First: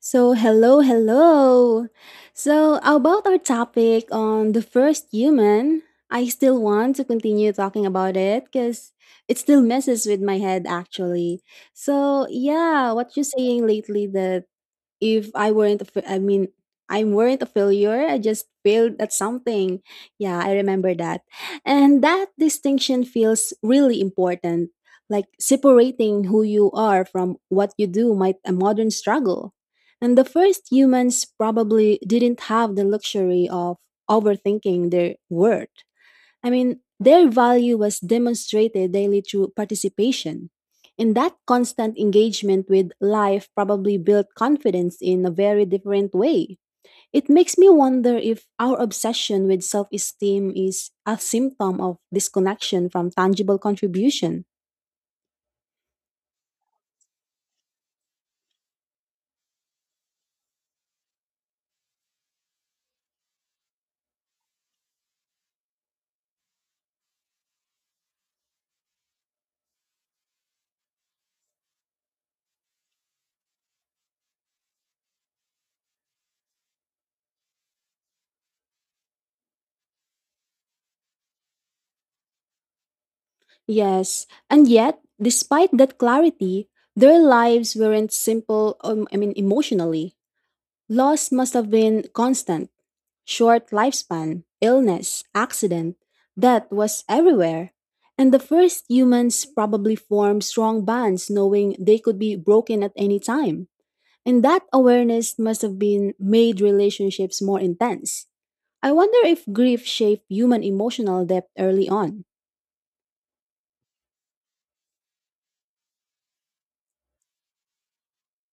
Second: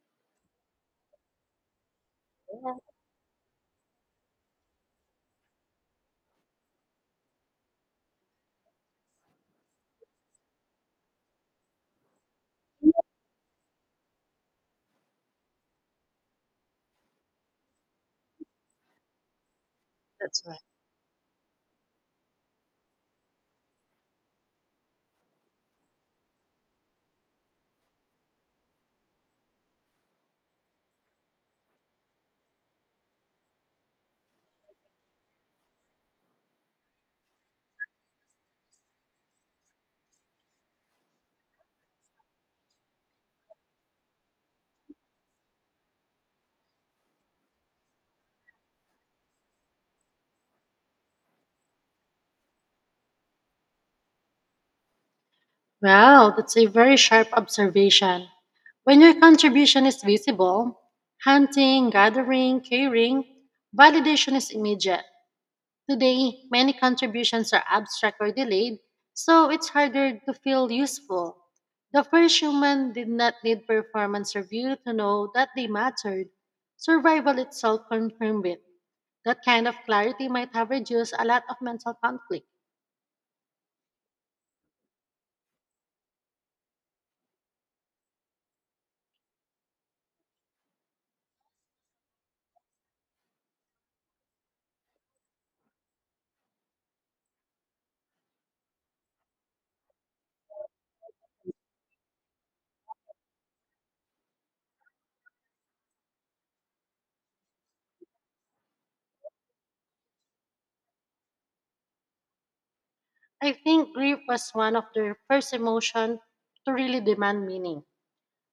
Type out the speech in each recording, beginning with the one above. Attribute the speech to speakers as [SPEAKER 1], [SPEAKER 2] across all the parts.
[SPEAKER 1] So, hello, hello.
[SPEAKER 2] Yes,
[SPEAKER 1] So, about our topic on the first human, I still want to continue talking about it because it still messes with my head actually. So, yeah, what you saying lately that if I weren't, I mean, I weren't a failure. I just failed at something. Yeah,
[SPEAKER 2] that's
[SPEAKER 1] I
[SPEAKER 2] right.
[SPEAKER 1] remember that. And that distinction feels really important. Like separating who you are from what you do might a modern struggle. And the first humans probably didn't have the luxury of overthinking their worth. I mean, their value was demonstrated daily through participation. And that constant engagement with life probably built confidence in a very different way. It makes me wonder if our obsession with self esteem is a symptom of disconnection from tangible contribution.
[SPEAKER 2] Well, that's a very sharp observation. When your contribution is visible, hunting, gathering, caring, validation is immediate. Today, many contributions are abstract or delayed, so it's harder to feel useful. The first human did not need performance review to know that they mattered. Survival itself confirmed it. That kind of clarity might have reduced a lot of mental conflict.
[SPEAKER 1] Yes, and yet, despite that clarity, their lives weren't simple, I mean, emotionally. Loss must have been constant. Short lifespan, illness, accident, death was everywhere. And the first humans probably formed strong bonds knowing they could be broken at any time. And that awareness must have been made relationships more intense. I wonder if grief shaped human emotional depth early on.
[SPEAKER 2] I think grief was one of the first emotions to really demand meaning.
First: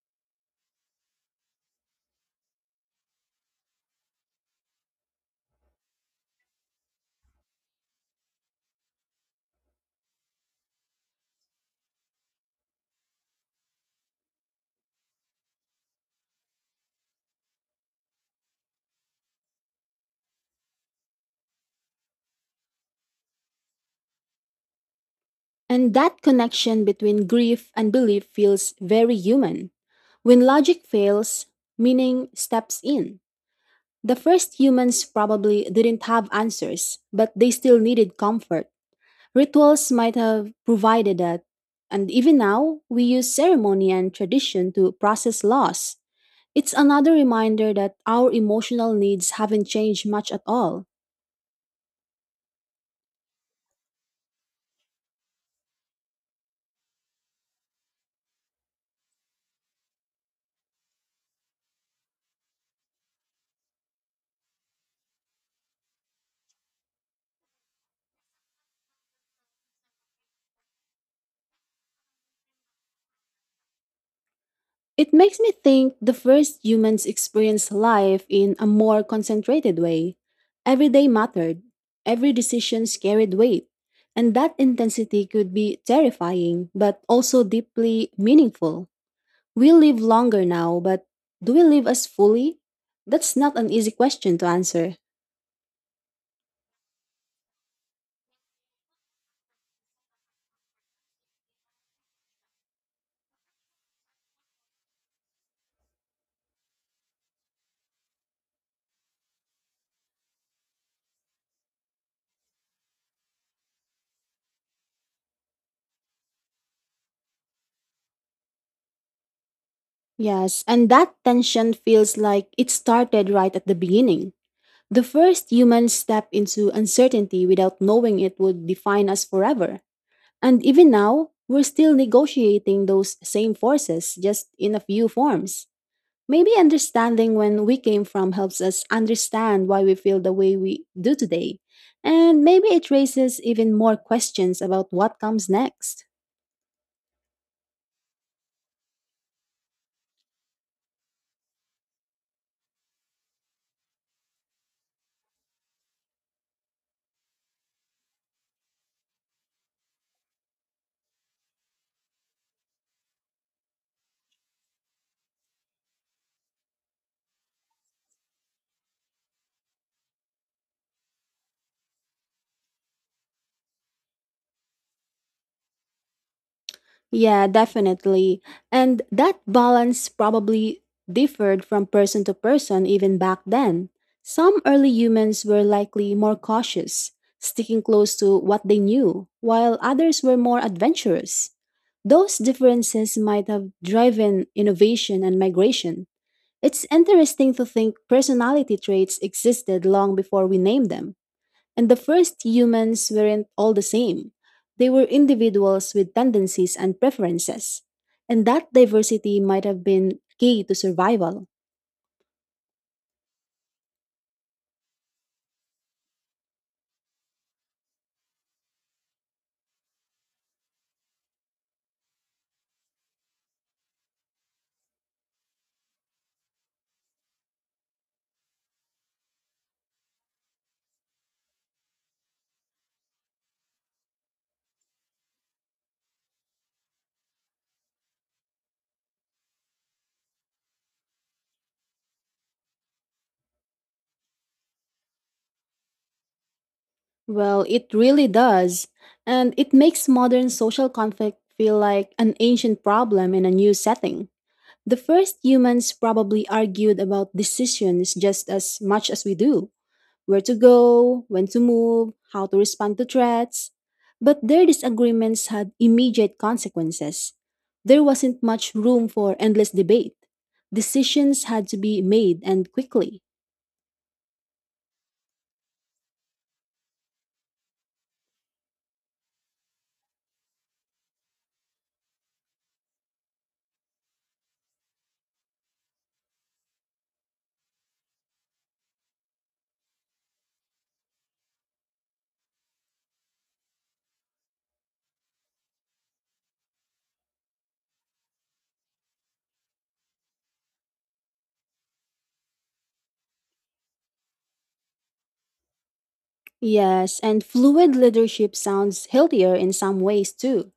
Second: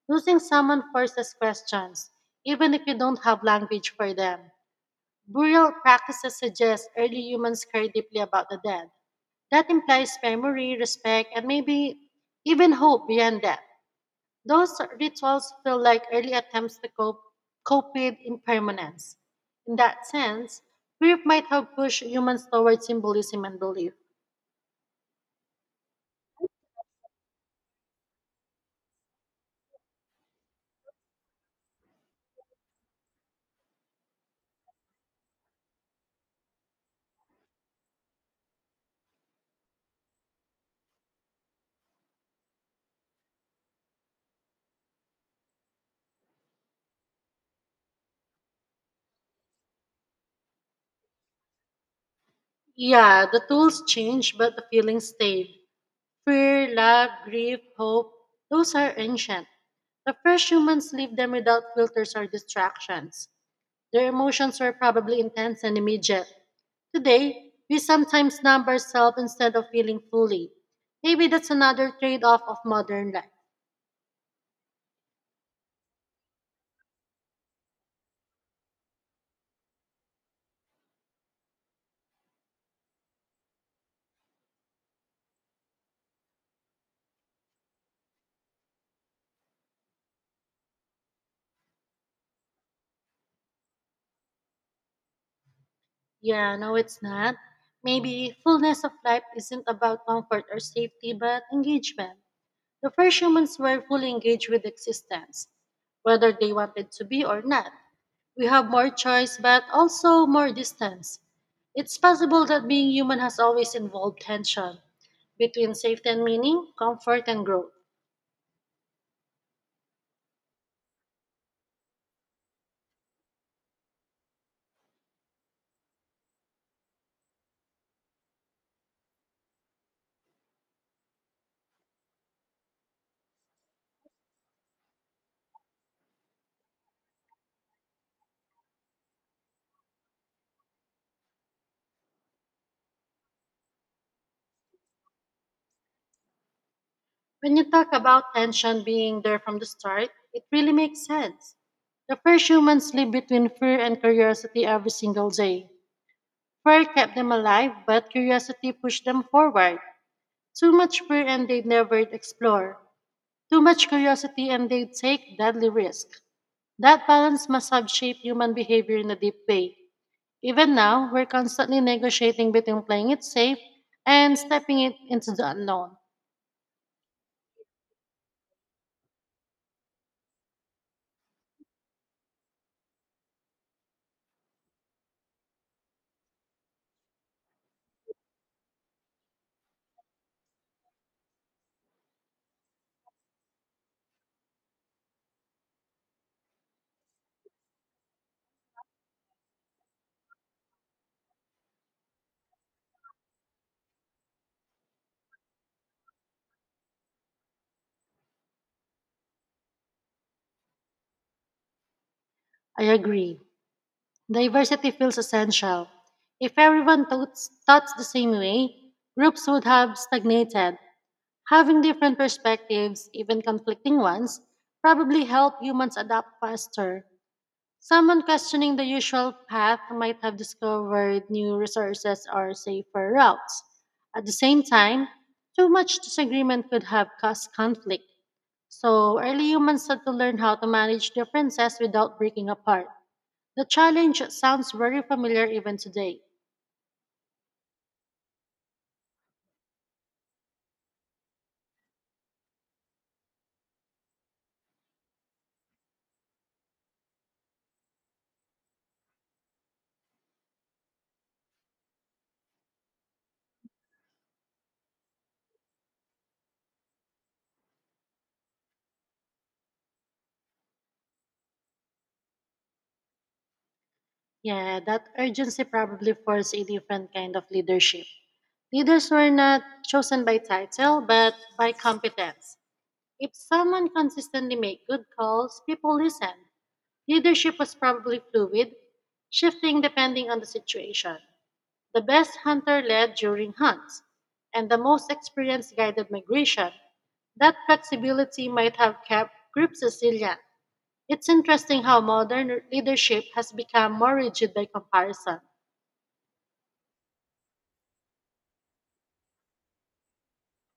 [SPEAKER 2] Losing someone forces questions, even if you don't have language for them. Burial practices suggest early humans cared deeply about the dead. That implies memory, respect, and maybe even hope beyond death. Those rituals feel like early attempts to cope with impermanence. In that sense, grief might have pushed humans towards symbolism and belief.
[SPEAKER 1] And that connection between grief and belief feels very human. When logic fails, meaning steps in. The first humans probably didn't have answers, but they still needed comfort. Rituals might have provided that. And even now, we use ceremony and tradition to process loss. It's another reminder that our emotional needs haven't changed much at all.
[SPEAKER 2] Yeah, the tools change, but the feelings stay. Fear, love, grief, hope, those are ancient. The first humans lived them without filters or distractions. Their emotions were probably intense and immediate. Today, we sometimes numb ourselves instead of feeling fully. Maybe that's another trade off of modern life.
[SPEAKER 1] It makes me think the first humans experienced life in a more concentrated way. Every day mattered, every decision carried weight, and that intensity could be terrifying but also deeply meaningful. We live longer now, but do we live as fully? That's not an easy question to answer.
[SPEAKER 2] Yeah, no, it's not. Maybe fullness of life isn't about comfort or safety, but engagement. The first humans were fully engaged with existence, whether they wanted to be or not. We have more choice, but also more distance. It's possible that being human has always involved tension between safety and meaning, comfort and growth.
[SPEAKER 1] Yes, and that tension feels like it started right at the beginning. The first humans stepped into uncertainty without knowing it would define us forever. And even now, we're still negotiating those same forces, just in a few forms. Maybe understanding when we came from helps us understand why we feel the way we do today. And maybe it raises even more questions about what comes next.
[SPEAKER 2] When you talk about tension being there from the start, it really makes sense. The first humans lived between fear and curiosity every single day. Fear kept them alive, but curiosity pushed them forward. Too much fear and they never explored. Too much curiosity and they take deadly risks. That balance must have shaped human behavior in a deep way. Even now, we're constantly negotiating between playing it safe and stepping it into the unknown.
[SPEAKER 1] Yeah, definitely. And that balance probably differed from person to person even back then. Some early humans were likely more cautious, sticking close to what they knew, while others were more adventurous. Those differences might have driven innovation and migration. It's interesting to think personality traits existed long before we named them. And the first humans weren't all the same. They were individuals with tendencies and preferences. And that diversity might have been key to survival.
[SPEAKER 2] I agree. Diversity feels essential. If everyone thought the same way, groups would have stagnated. Having different perspectives, even conflicting ones, probably help humans adapt faster. Someone questioning the usual path might have discovered new resources or safer routes. At the same time, too much disagreement could have caused conflict. So, early humans had to learn how to manage differences without breaking apart. The challenge sounds very familiar even today.
[SPEAKER 1] Well, it really does. And it makes modern social conflict feel like an ancient problem in a new setting. The first humans probably argued about decisions just as much as we do. Where to go, when to move, how to respond to threats. But their disagreements had immediate consequences. There wasn't much room for endless debate. Decisions had to be made and quickly.
[SPEAKER 2] Yeah, that urgency probably forced a different kind of leadership. Leaders were not chosen by title, but by competence. If someone consistently make good calls, people listen. Leadership was probably fluid, shifting depending on the situation. The best hunter led during hunts, and the most experienced guided migration. That flexibility might have kept groups resilient. It's interesting how modern leadership has become more rigid by comparison.
[SPEAKER 1] Yes, and fluid leadership sounds healthier in some ways too.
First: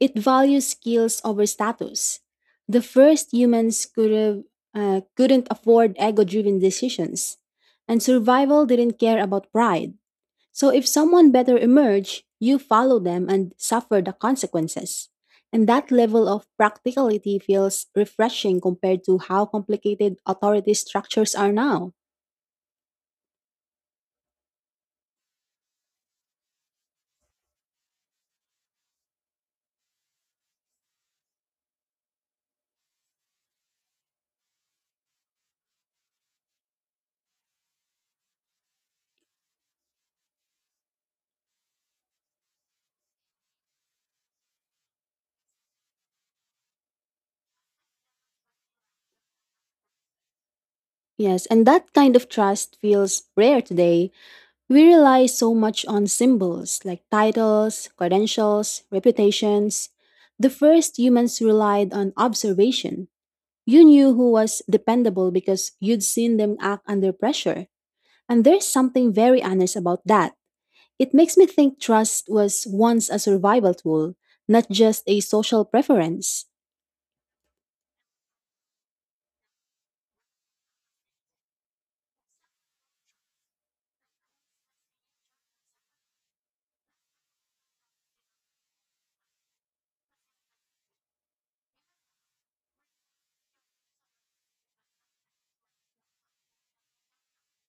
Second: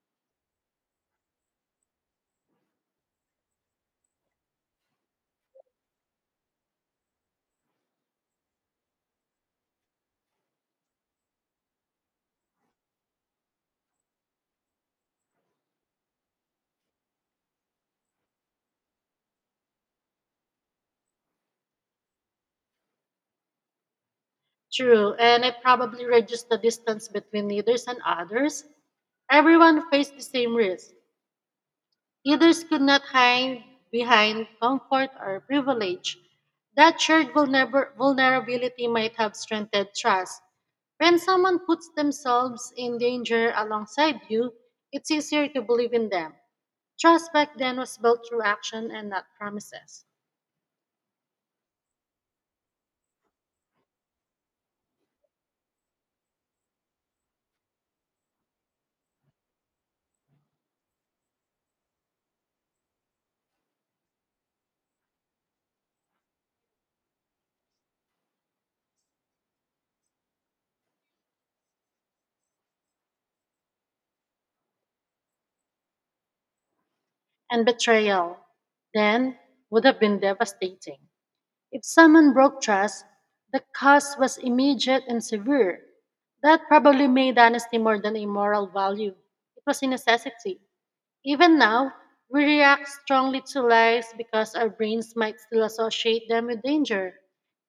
[SPEAKER 1] It values skills over status. The first humans could have, Couldn't afford ego driven decisions, and survival didn't care about pride. So if someone better emerge, you follow them and suffer the consequences. And that level of practicality feels refreshing compared to how complicated authority structures are now.
[SPEAKER 2] True, and it probably reduced the distance between leaders and others. Everyone faced the same risk. Others could not hide behind comfort or privilege. That shared vulnerability might have strengthened trust. When someone puts themselves in danger alongside you, it's easier to believe in them. Trust back then was built through action and not promises.
[SPEAKER 1] Yes, and that kind of trust feels rare today. We rely so much on symbols like titles, credentials, reputations. The first humans relied on observation. You knew who was dependable because you'd seen them act under pressure. And there's something very honest about that. It makes me think trust was once a survival tool, not just a social preference.
[SPEAKER 2] And betrayal then would have been devastating. If someone broke trust, the cost was immediate and severe. That probably made honesty more than a moral value. It was a necessity. Even now, we react strongly to lies because our brains might still associate them with danger.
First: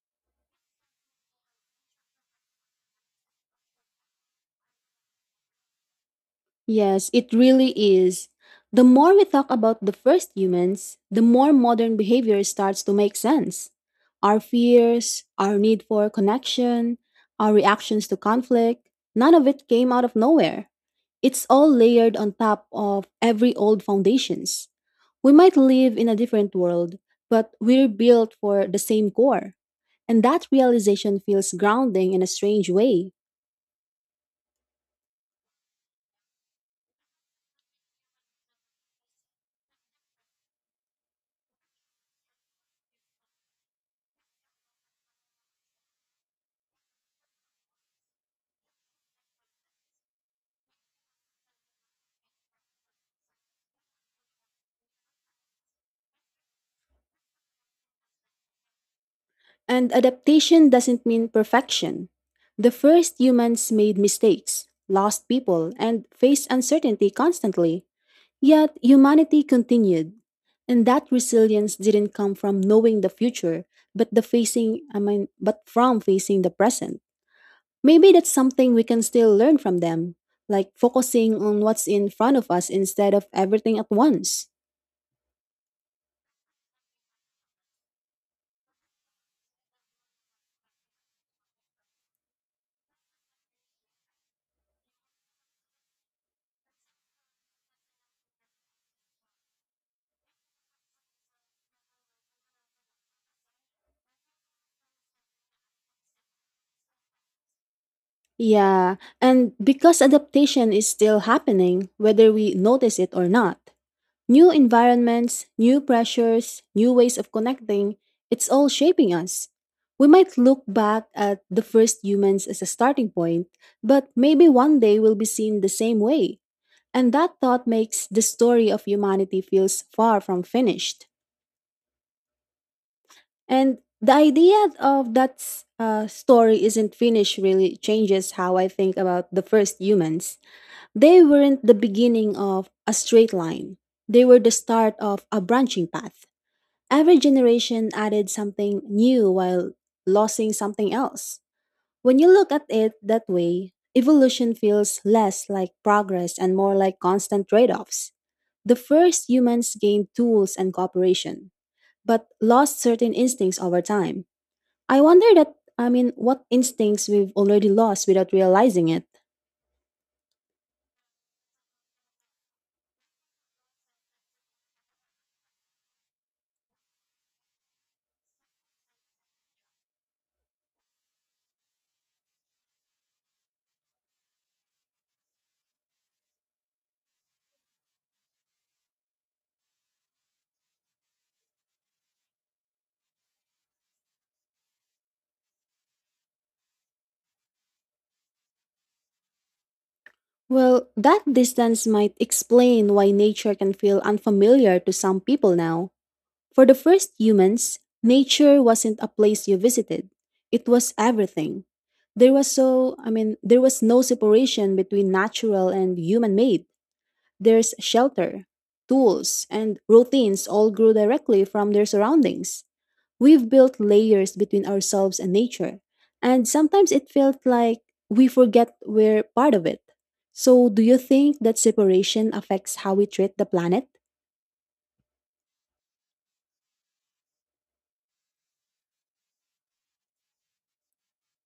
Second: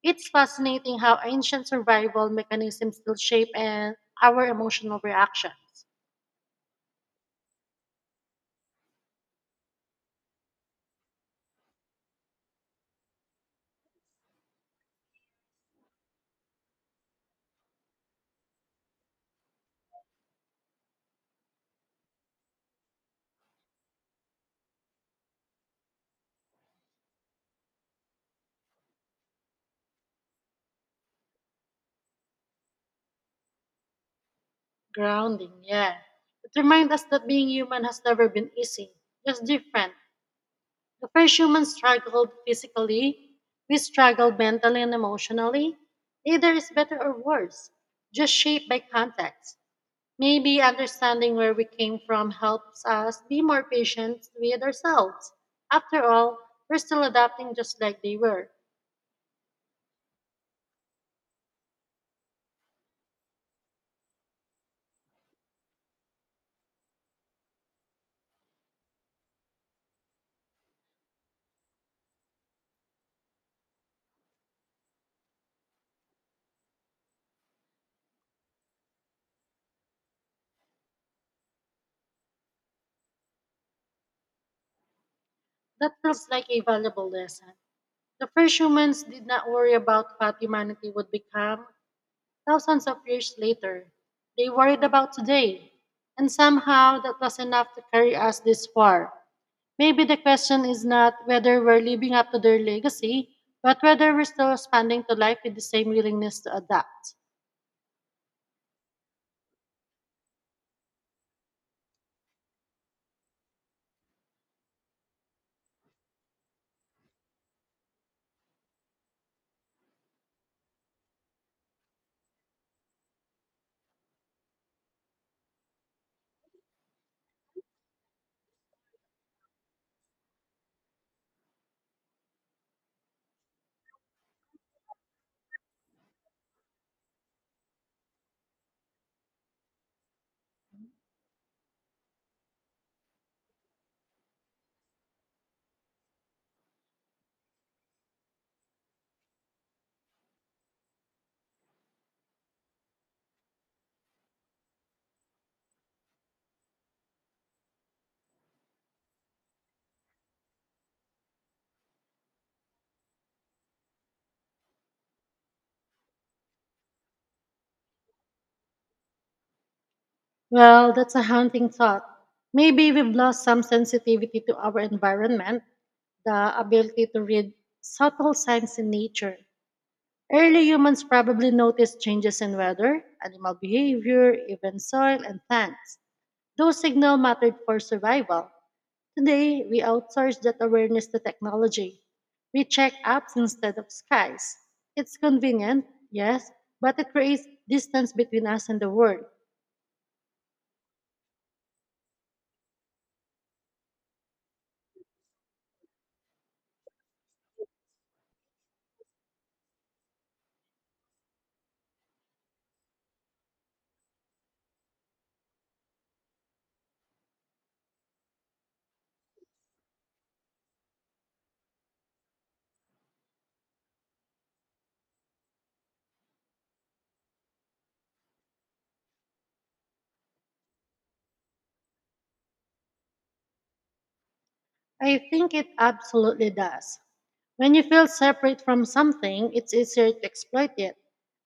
[SPEAKER 2] It's fascinating how ancient survival mechanisms still shape and our emotional reactions.
[SPEAKER 1] Yes, it really is. The more we talk about the first humans, the more modern behavior starts to make sense. Our fears, our need for connection, our reactions to conflict, none of it came out of nowhere. It's all layered on top of every old foundations. We might live in a different world, but we're built for the same core. And that realization feels grounding in a strange way.
[SPEAKER 2] Grounding, yeah. It reminds us that being human has never been easy, just different. The first humans struggled physically, we struggled mentally and emotionally. Neither is better or worse, just shaped by context. Maybe understanding where we came from helps us be more patient with ourselves. After all, we're still adapting just like they were.
[SPEAKER 1] And adaptation doesn't mean perfection. The first humans made mistakes, lost people, and faced uncertainty constantly. Yet humanity continued. And that resilience didn't come from knowing the future, but the facing I mean, but from facing the present. Maybe that's something we can still learn from them, like focusing on what's in front of us instead of everything at once.
[SPEAKER 2] That feels like a valuable lesson. The first humans did not worry about what humanity would become. Thousands of years later, they worried about today, and somehow that was enough to carry us this far. Maybe the question is not whether we're living up to their legacy, but whether we're still responding to life with the same willingness to adapt.
[SPEAKER 1] Yeah, and because adaptation is still happening, whether we notice it or not, new environments, new pressures, new ways of connecting, it's all shaping us. We might look back at the first humans as a starting point, but maybe one day we'll be seen the same way. And that thought makes the story of humanity feels far from finished. And the idea of that story isn't finished really changes how I think about the first humans. They weren't the beginning of a straight line, they were the start of a branching path. Every generation added something new while losing something else. When you look at it that way, evolution feels less like progress and more like constant trade offs. The first humans gained tools and cooperation, but lost certain instincts over time. I wonder I mean, what instincts we've already lost without realizing it.
[SPEAKER 2] Well, that's a haunting thought. Maybe we've lost some sensitivity to our environment, the ability to read subtle signs in nature. Early humans probably noticed changes in weather, animal behavior, even soil and plants. Those signals mattered for survival. Today, we outsource that awareness to technology. We check apps instead of skies. It's convenient, yes, but it creates distance between us and the world.
[SPEAKER 1] Well, that distance might explain why nature can feel unfamiliar to some people now. For the first humans, nature wasn't a place you visited, it was everything. I mean, there was no separation between natural and human made. There's shelter, tools, and routines all grew directly from their surroundings. We've built layers between ourselves and nature, and sometimes it felt like we forget we're part of it. So, do you think that separation affects how we treat the planet?
[SPEAKER 2] I think it absolutely does. When you feel separate from something, it's easier to exploit it.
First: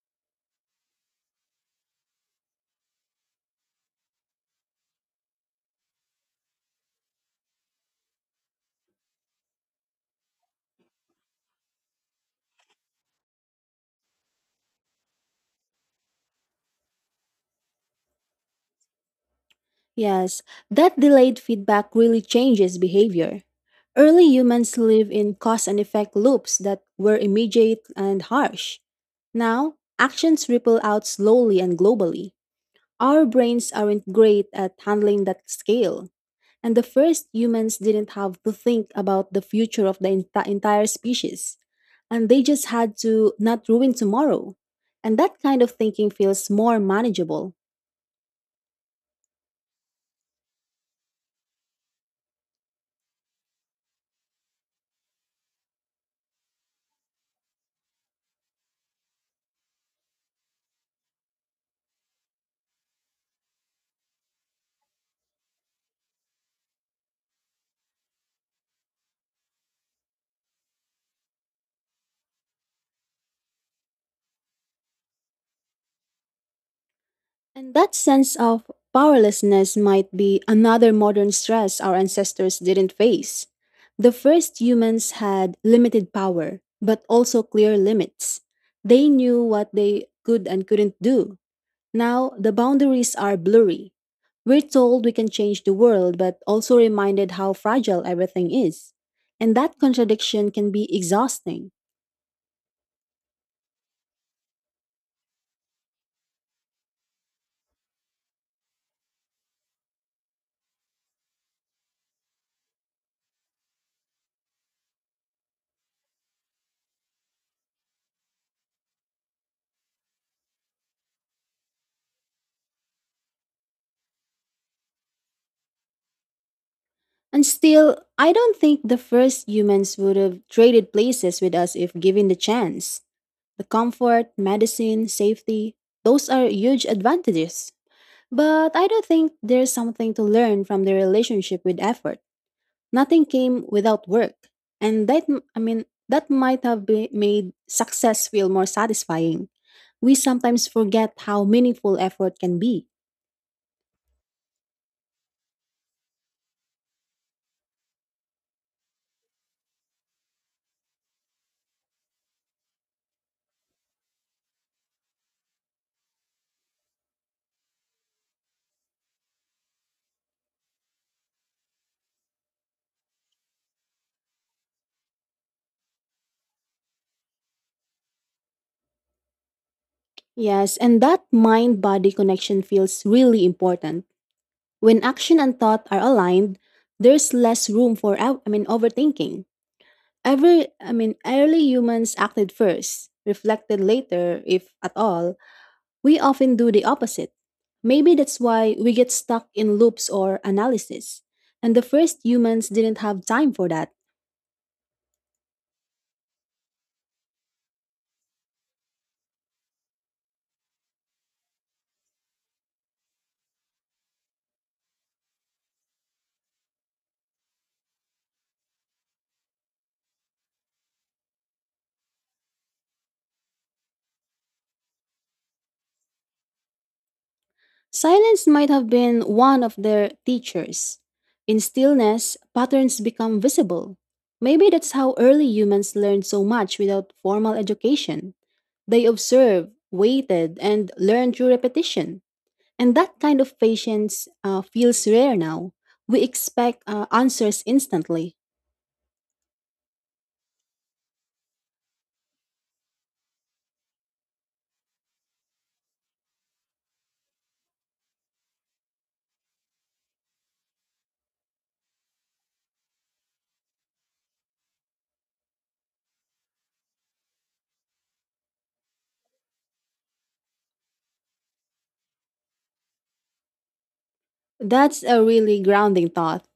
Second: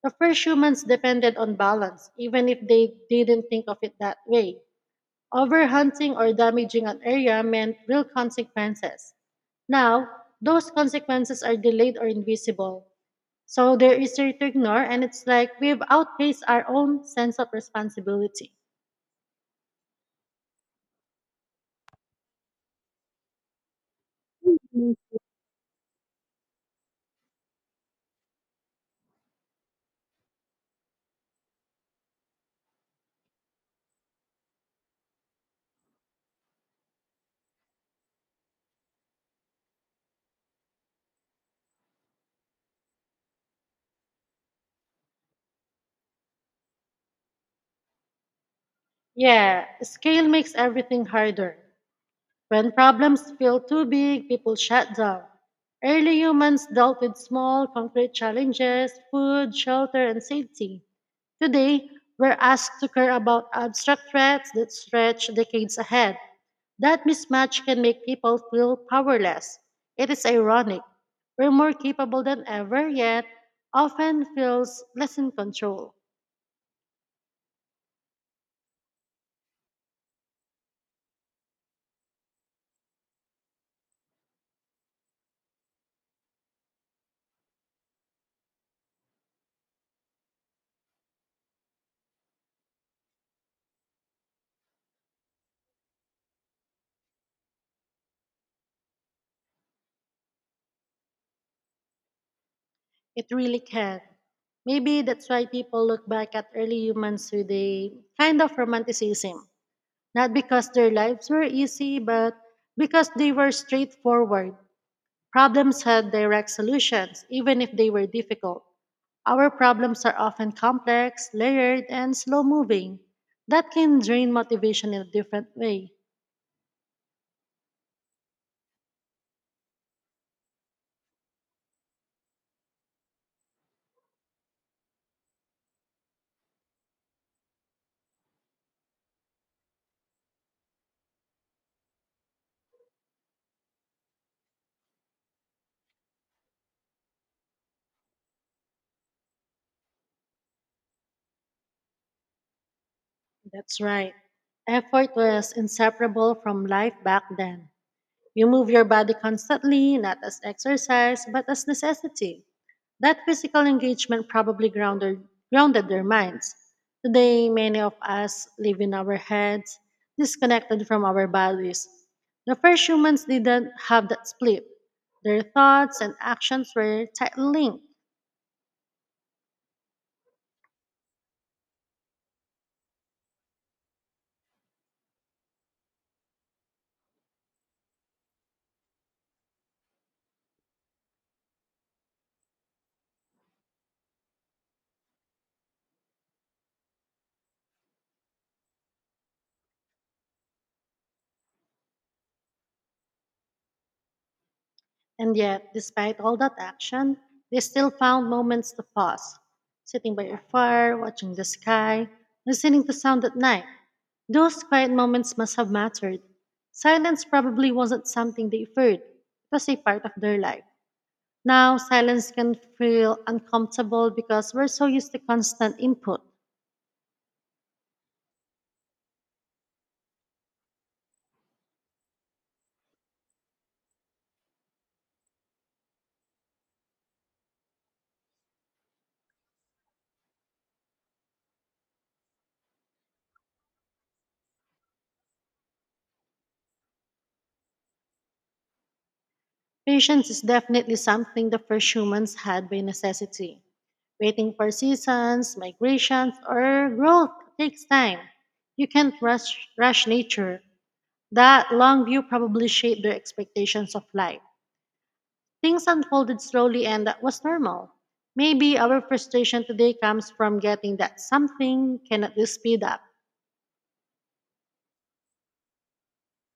[SPEAKER 2] The first humans depended on balance, even if they didn't think of it that way. Overhunting or damaging an area meant real consequences. Now, those consequences are delayed or invisible. So they're easier to ignore, and it's like we've outpaced our own sense of responsibility.
[SPEAKER 1] Yes, that delayed feedback really changes behavior. Early humans
[SPEAKER 2] Mm.
[SPEAKER 1] live in cause and effect loops that were immediate and harsh. Now, actions ripple out slowly and globally. Our brains aren't great at handling that scale, and the first humans didn't have to think about the future of the entire species, and they just had to not ruin tomorrow. And that kind of thinking feels more manageable.
[SPEAKER 2] Yeah, scale makes everything harder. When problems feel too big, people shut down. Early humans dealt with small, concrete challenges food, shelter, and safety. Today, we're asked to care about abstract threats that stretch decades ahead. That mismatch can make people feel powerless. It is ironic. We're more capable than ever, yet often feels less in control.
[SPEAKER 1] And that sense of powerlessness might be another modern stress our ancestors didn't face. The first humans had limited power, but also clear limits. They knew what they could and couldn't do. Now, the boundaries are blurry. We're told we can change the world, but also reminded how fragile everything is. And that contradiction can be exhausting.
[SPEAKER 2] It really can. Maybe that's why people look back at early humans with a kind of romanticism. Not because their lives were easy, but because they were straightforward. Problems had direct solutions, even if they were difficult. Our problems are often complex, layered, and slow moving. That can drain motivation in a different way.
[SPEAKER 1] And still, I don't think the first humans would have traded places with us if given the chance. The comfort, medicine, safety, those are huge advantages. But I don't think there's something to learn from the relationship with effort. Nothing came without work, and I mean, that might made success feel more satisfying. We sometimes forget how meaningful effort can be.
[SPEAKER 2] That's right. Effort was inseparable from life back then. You move your body constantly, not as exercise, but as necessity. That physical engagement probably grounded their minds. Today, many of us live in our heads, disconnected from our bodies. The first humans didn't have that split. Their thoughts and actions were tightly linked.
[SPEAKER 1] Yes, and that mind body connection feels really important. When action and thought are aligned, there's less room for I mean, overthinking. Every I mean, early humans acted first, reflected later if at all, we often do the opposite. Maybe that's why we get stuck in loops or analysis. And the first humans didn't have time for that.
[SPEAKER 2] And yet, despite all that action, they still found moments to pause, sitting by your fire, watching the sky, listening to sound at night. Those quiet moments must have mattered. Silence probably wasn't something they feared, it was a part of their life. Now, silence can feel uncomfortable because we're so used to constant input.
[SPEAKER 1] Silence might have been one of their teachers. In stillness, patterns become visible. Maybe that's how early humans learned so much without formal education. They observed, waited, and learned through repetition. And that kind of patience feels rare now. We expect answers instantly.
[SPEAKER 2] Patience is definitely something the first humans had by necessity. Waiting for seasons, migrations, or growth takes time. You can't rush nature. That long view probably shaped their expectations of life. Things unfolded slowly, and that was normal. Maybe our frustration today comes from getting that something cannot be speed up.
[SPEAKER 1] That's a really grounding thought.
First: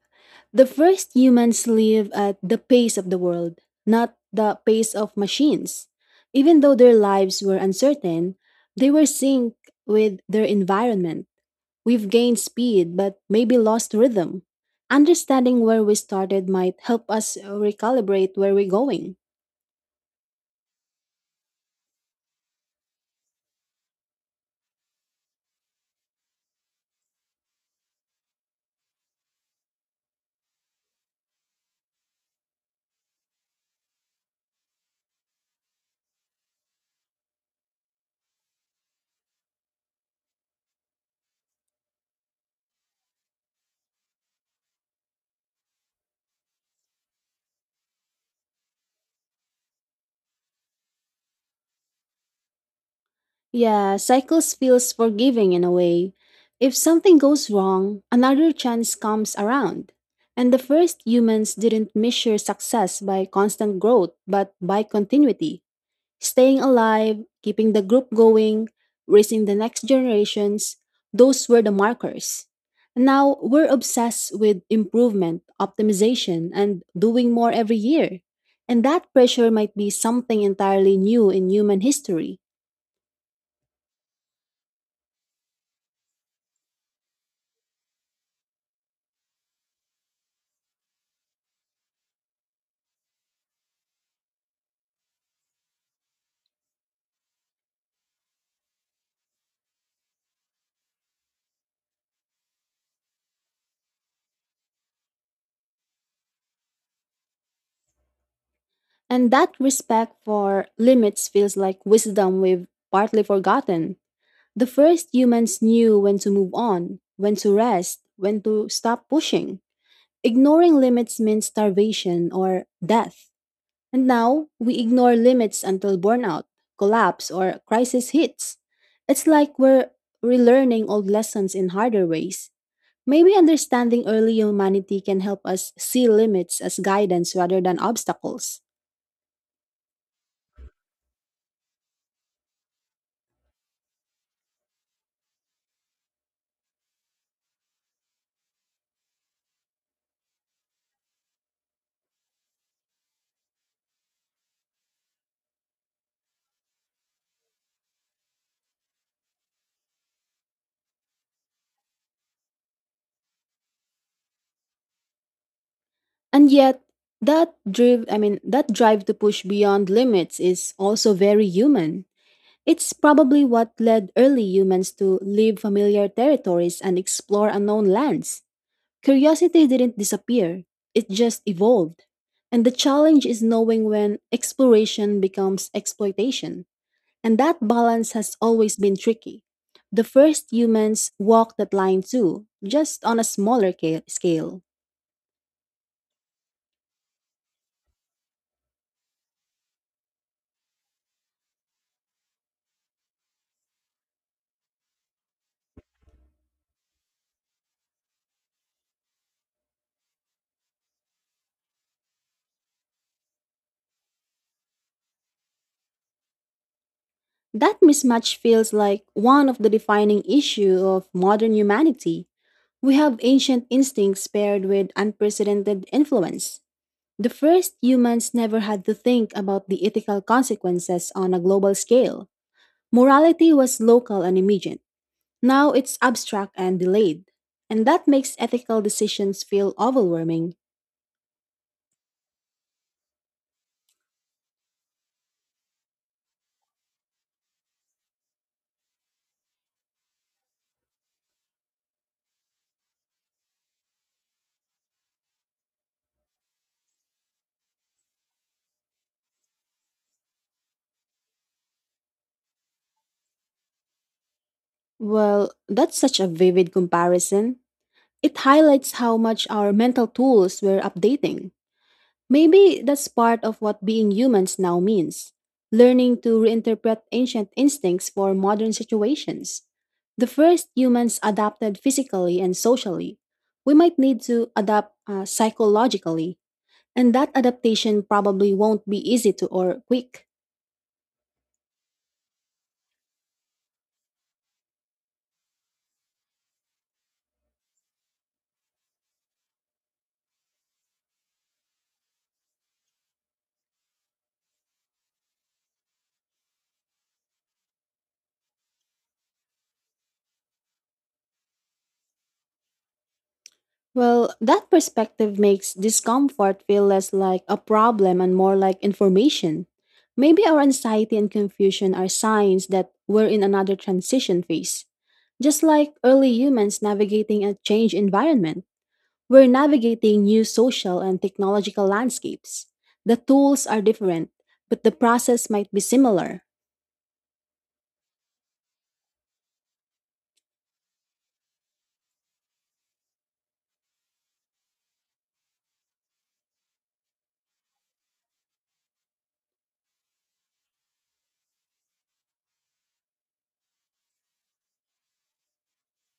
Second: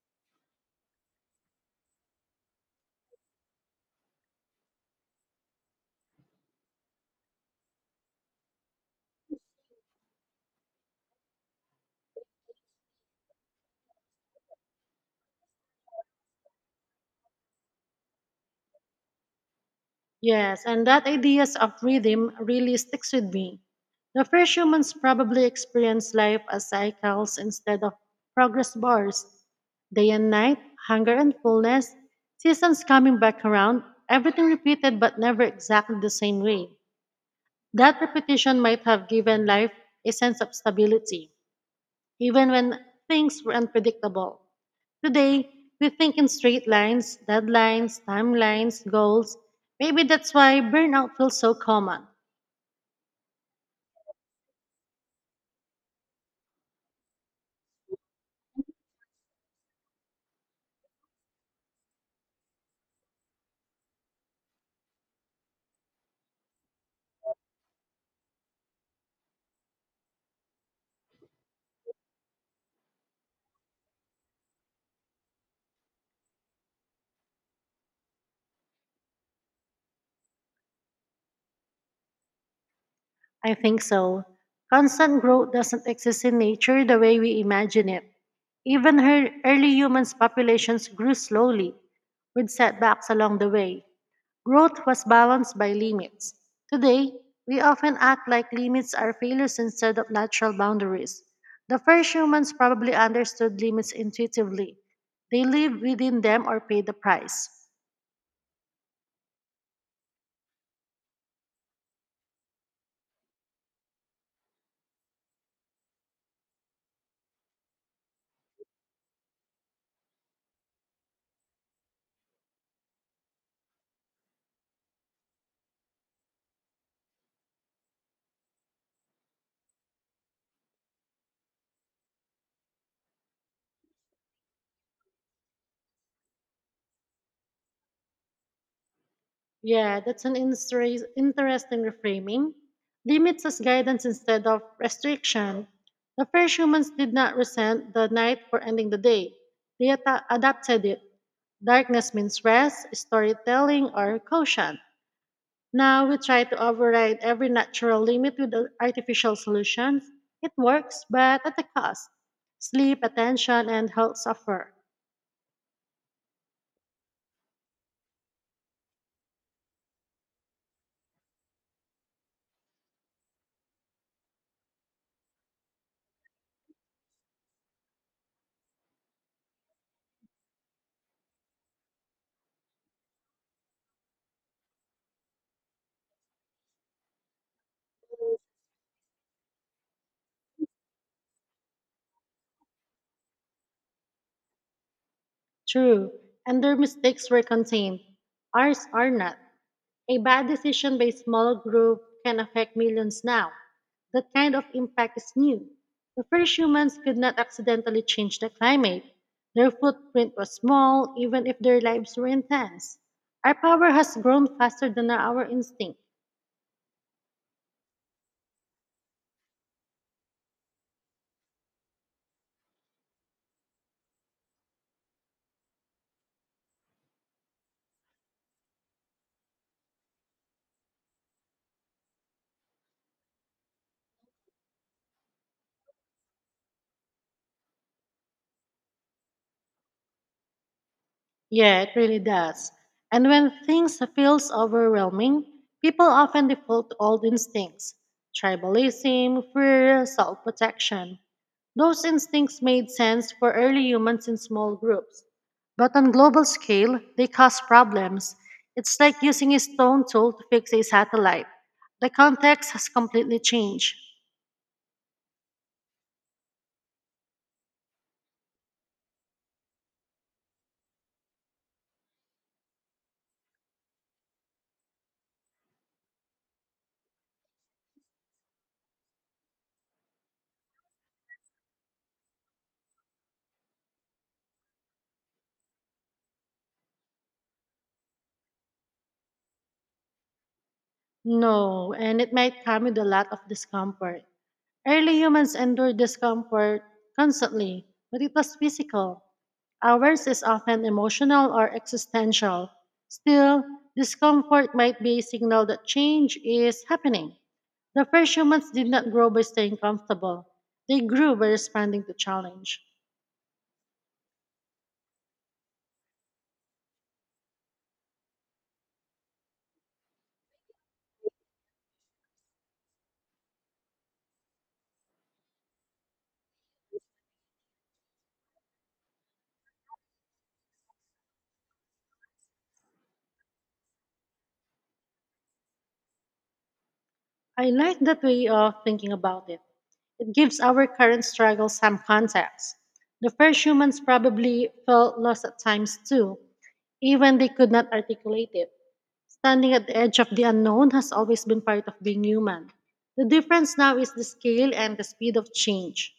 [SPEAKER 1] The first humans live at the pace of the world, not the pace of machines. Even though their lives were uncertain, they were synced with their environment. We've gained speed, but maybe lost rhythm. Understanding where we started might help us recalibrate where we're going.
[SPEAKER 2] Yes, and that ideas of rhythm really sticks with me. The first humans probably experienced life as cycles instead of progress bars. Day and night, hunger and fullness, seasons coming back around, everything repeated but never exactly the same way. That repetition might have given life a sense of stability, even when things were unpredictable. Today, we think in straight lines, deadlines, timelines, goals. Maybe that's why burnout feels so common.
[SPEAKER 1] Yeah, cycles feels forgiving in a way. If something goes wrong, another chance comes around. And the first humans didn't measure success by constant growth, but by continuity. Staying alive, keeping the group going, raising the next generations, those were the markers. Now we're obsessed with improvement, optimization, and doing more every year. And that pressure might be something entirely new in human history.
[SPEAKER 2] I think so. Constant growth doesn't exist in nature the way we imagine it. Even her early humans' populations grew slowly, with setbacks along the way. Growth was balanced by limits. Today, we often act like limits are failures instead of natural boundaries. The first humans probably understood limits intuitively. They lived within them or paid the price.
[SPEAKER 1] And that respect for limits feels like wisdom we've partly forgotten. The first humans knew when to move on, when to rest, when to stop pushing. Ignoring limits means starvation or death. And now we ignore limits until burnout, collapse, or crisis hits. It's like we're relearning old lessons in harder ways. Maybe understanding early humanity can help us see limits as guidance rather than obstacles.
[SPEAKER 2] Yeah, that's an interesting reframing. Limits as guidance instead of restriction. The first humans did not resent the night for ending the day. They adapted it. Darkness means rest, storytelling, or caution. Now we try to override every natural limit with artificial solutions. It works, but at a cost. Sleep, attention, and health suffer.
[SPEAKER 1] And yet, I mean, that drive to push beyond limits is also very human. It's probably what led early humans to leave familiar territories and explore unknown lands. Curiosity didn't disappear, it just evolved. And the challenge is knowing when exploration becomes exploitation. And that balance has always been tricky. The first humans walked that line too, just on a smaller scale.
[SPEAKER 2] True, and their mistakes were contained. Ours are not. A bad decision by a small group can affect millions now. That kind of impact is new. The first humans could not accidentally change the climate. Their footprint was small, even if their lives were intense. Our power has grown faster than our instinct.
[SPEAKER 1] That mismatch feels like one of the defining issues of modern humanity. We have ancient instincts paired with unprecedented influence. The first humans never had to think about the ethical consequences on a global scale. Morality was local and immediate. Now it's abstract and delayed. And that makes ethical decisions feel overwhelming.
[SPEAKER 2] Yeah, it really does. And when things feels overwhelming, people often default to old instincts, tribalism, fear, self-protection. Those instincts made sense for early humans in small groups, but on global scale, they cause problems. It's like using a stone tool to fix a satellite. The context has completely changed.
[SPEAKER 1] Well, that's such a vivid comparison. It highlights how much our mental tools were updating. Maybe that's part of what being humans now means learning to reinterpret ancient instincts for modern situations. The first humans adapted physically and socially. We might need to adapt psychologically, and that adaptation probably won't be easy to or quick.
[SPEAKER 2] No, and it might come with a lot of discomfort. Early humans endured discomfort constantly, but it was physical. Ours is often emotional or existential. Still, discomfort might be a signal that change is happening. The first humans did not grow by staying comfortable, they grew by responding to challenge.
[SPEAKER 1] Well, that perspective makes discomfort feel less like a problem and more like information. Maybe our anxiety and confusion are signs that we're in another transition phase. Just like early humans navigating a change environment, we're navigating new social and technological landscapes. The tools are different, but the process might be similar.
[SPEAKER 2] I like that way of thinking about it. It gives our current struggle some context. The first humans probably felt lost at times too, even they could not articulate it. Standing at the edge of the unknown has always been part of being human. The difference now is the scale and the speed of change.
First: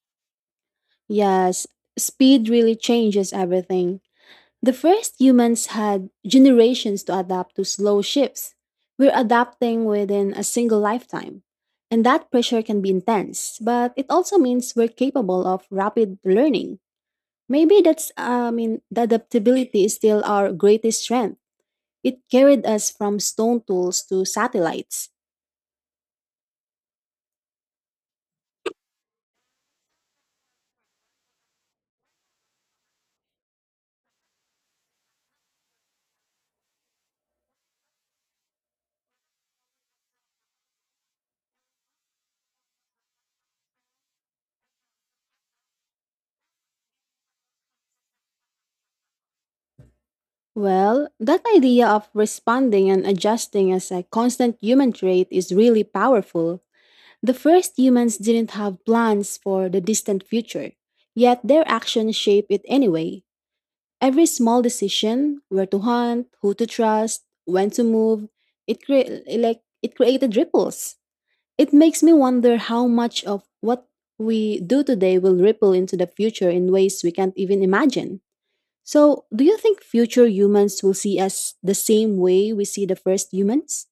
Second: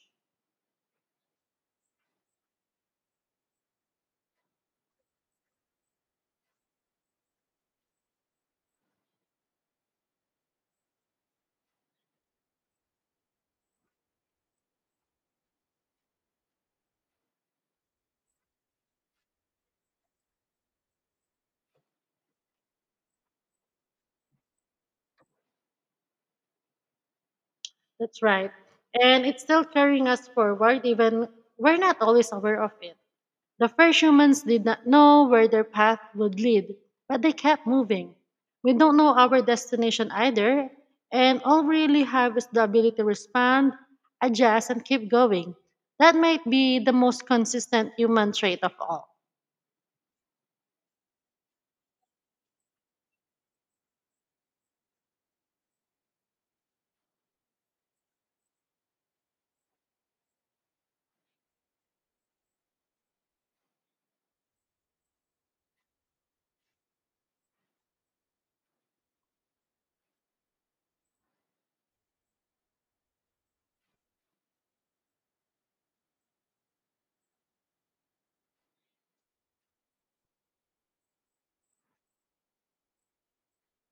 [SPEAKER 1] Yes, speed really changes everything. The first humans had generations to adapt to slow shifts. We're adapting within a single lifetime. And that pressure can be intense, but it also means we're capable of rapid learning. Maybe the adaptability is still our greatest strength. It carried us from stone tools to satellites.
[SPEAKER 2] That's right. And it's still carrying us forward, even we're not always aware of it. The first humans did not know where their path would lead, but they kept moving. We don't know our destination either, and all we really have is the ability to respond, adjust, and keep going. That might be the most consistent human trait of all.
[SPEAKER 1] Well, that idea of responding and adjusting as a constant human trait is really powerful. The first humans didn't have plans for the distant future, yet their actions shape it anyway. Every small decision, where to hunt, who to trust, when to move, it created ripples. It makes me wonder how much of what we do today will ripple into the future in ways we can't even imagine. So, do you think future humans will see us the same way we see the first humans?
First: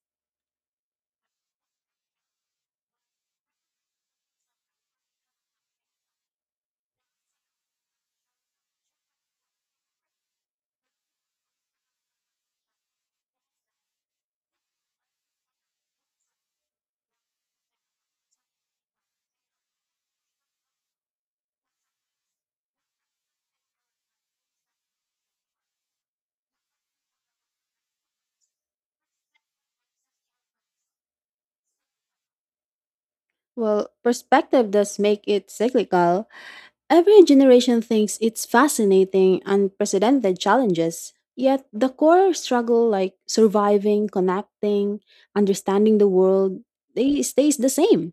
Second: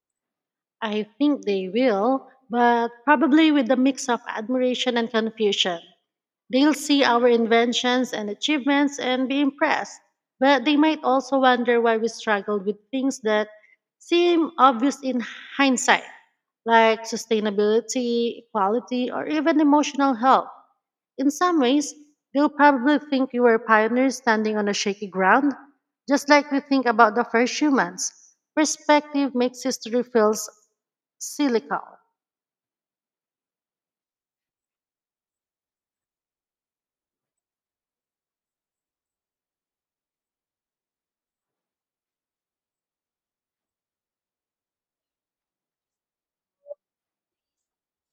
[SPEAKER 2] I think they will, but probably with a mix of admiration and confusion. They'll see our inventions and achievements and be impressed, but they might also wonder why we struggled with things that seem obvious in hindsight, like sustainability, equality, or even emotional health. In some ways, they'll probably think you were pioneers standing on a shaky ground, just like we think about the first humans. Perspective makes history feels cyclical.
[SPEAKER 1] Well, perspective does make it cyclical. Every generation thinks it's fascinating, unprecedented challenges. Yet the core struggle like surviving, connecting, understanding the world, they stays the same.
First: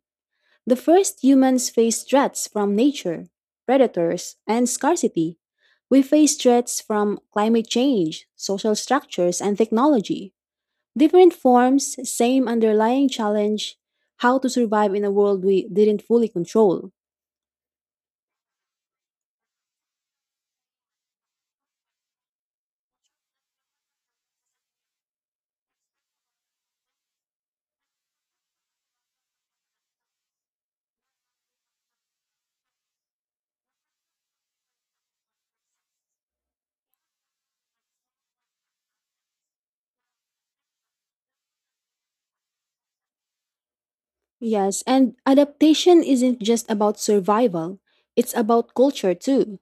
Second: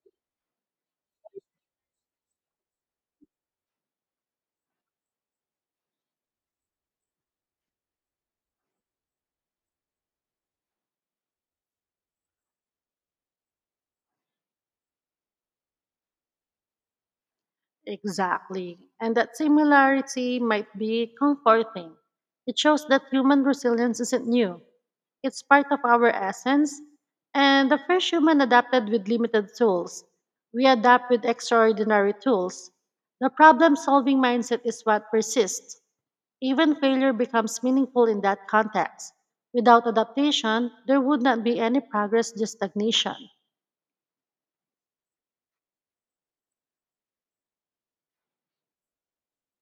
[SPEAKER 1] The first humans faced threats from nature, predators, and scarcity. We face threats from climate change, social structures, and technology. Different forms, same underlying challenge, how to survive in a world we didn't fully control.
[SPEAKER 2] Exactly. And that similarity might be comforting. It shows that human resilience isn't new, it's part of our essence. And the first human adapted with limited tools. We adapt with extraordinary tools. The problem solving mindset is what persists. Even failure becomes meaningful in that context. Without adaptation, there would not be any progress, just stagnation.
[SPEAKER 1] Yes, and adaptation isn't just about survival, it's about culture too.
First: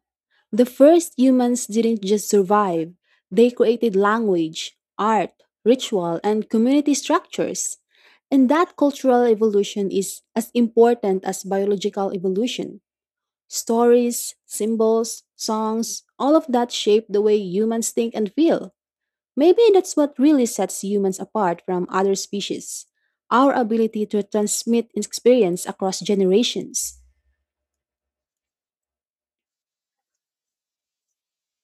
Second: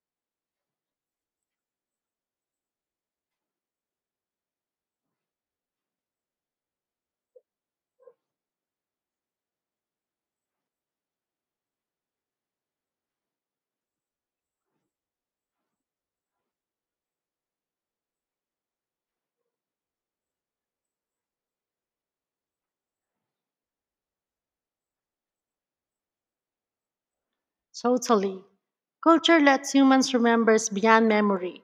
[SPEAKER 1] The first humans didn't just survive, they created language, art, ritual, and community structures. And that cultural evolution is as important as biological evolution. Stories, symbols, songs, all of that shape the way humans think and feel. Maybe that's what really sets humans apart from other species our ability to transmit experience across generations.
[SPEAKER 2] Totally. Culture lets humans remember beyond memory.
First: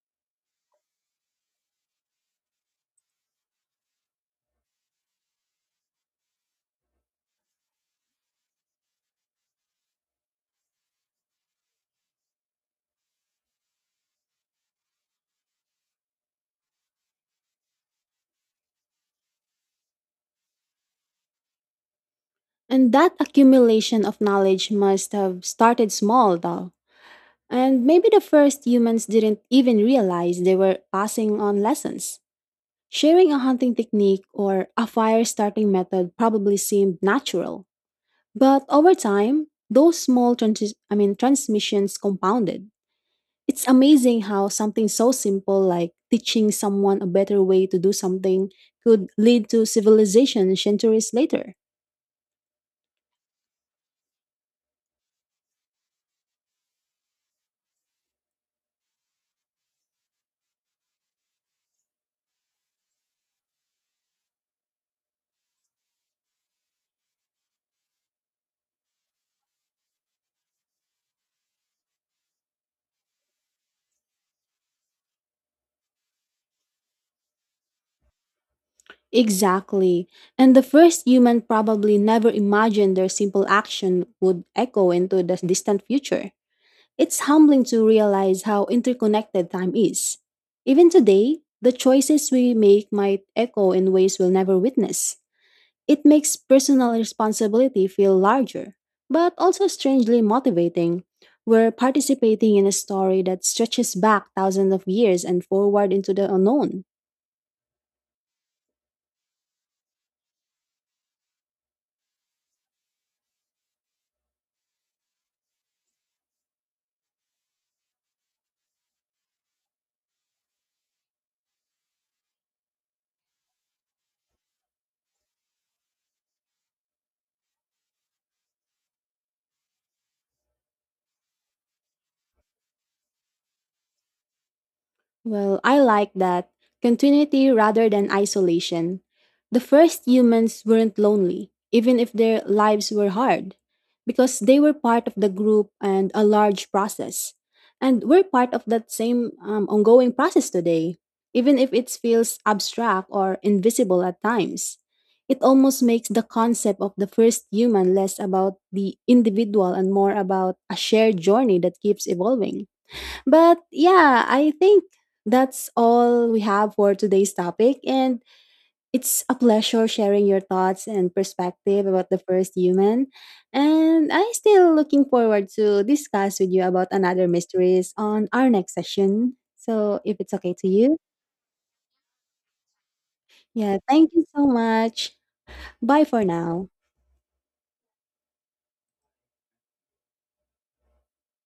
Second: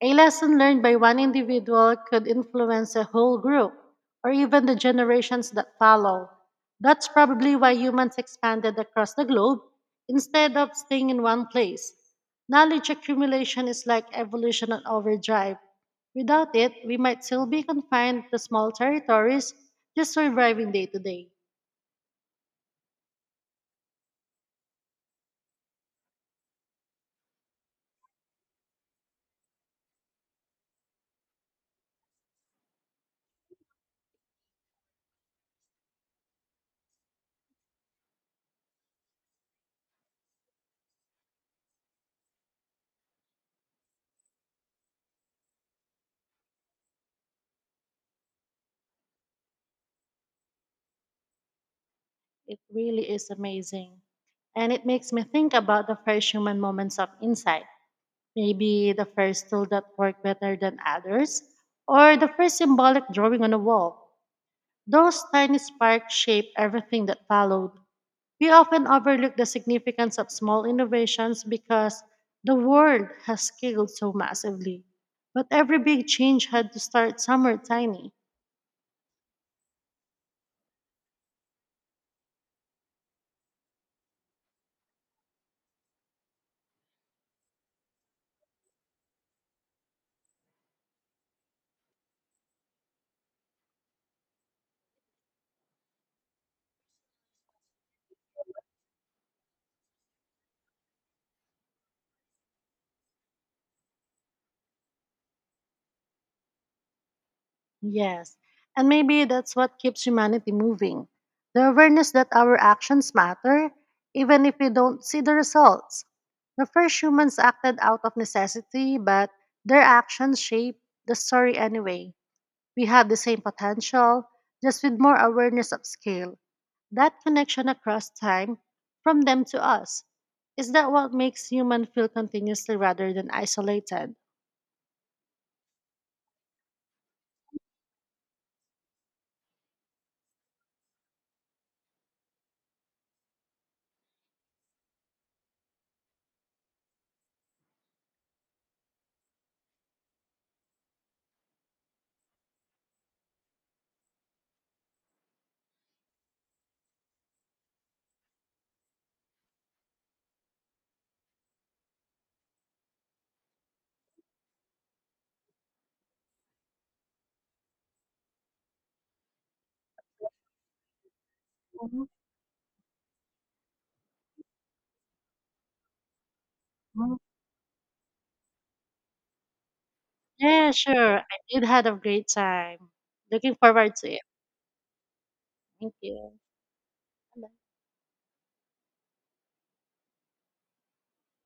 [SPEAKER 2] A lesson learned by one individual could influence a whole group, or even the generations that follow. That's probably why humans expanded across the globe instead of staying in one place. Knowledge accumulation is like evolution on overdrive. Without it, we might still be confined to small territories, just surviving day to day.
[SPEAKER 1] And that accumulation of knowledge must have started small, though. And maybe the first humans didn't even realize they were passing on lessons. Sharing a hunting technique or a fire starting method probably seemed natural. But over time, those small transmissions compounded. It's amazing how something so simple like teaching someone a better way to do something could lead to civilization centuries later.
[SPEAKER 2] It really is amazing. And it makes me think about the first human moments of insight. Maybe the first tool that worked better than others, or the first symbolic drawing on a wall. Those tiny sparks shape everything that followed. We often overlook the significance of small innovations because the world has scaled so massively. But every big change had to start somewhere tiny.
[SPEAKER 1] Exactly. And the first human probably never imagined their simple action would echo into the distant future. It's humbling to realize how interconnected time is. Even today, the choices we make might echo in ways we'll never witness. It makes personal responsibility feel larger, but also strangely motivating. We're participating in a story that stretches back thousands of years and forward into the unknown.
[SPEAKER 2] Yes, and maybe that's what keeps humanity moving the awareness that our actions matter, even if we don't see the results. The first humans acted out of necessity, but their actions shaped the story anyway. We have the same potential, just with more awareness of scale. That connection across time, from them to us, is that what makes human feel continuously rather than isolated?
[SPEAKER 1] Well, I like that. Continuity rather than isolation. The first humans weren't lonely, even if their lives were hard, because they were part of the group and a large process. And we're part of that same ongoing process today, even if it feels abstract or invisible at times. It almost makes the concept of the first human less about the individual and more about a shared journey that keeps evolving. But yeah, I think that's all we have for today's topic. And it's a pleasure sharing your thoughts and perspective about the first human. And I'm still looking forward to discuss with you about
[SPEAKER 2] Mhm.
[SPEAKER 1] another mysteries on our next session. So if it's okay to
[SPEAKER 2] Yeah,
[SPEAKER 1] you,
[SPEAKER 2] sure. I did had a great time. Looking
[SPEAKER 1] yeah,
[SPEAKER 2] forward
[SPEAKER 1] thank
[SPEAKER 2] to it.
[SPEAKER 1] you so much.
[SPEAKER 2] Thank
[SPEAKER 1] Bye for
[SPEAKER 2] you.
[SPEAKER 1] now.
[SPEAKER 2] Bye.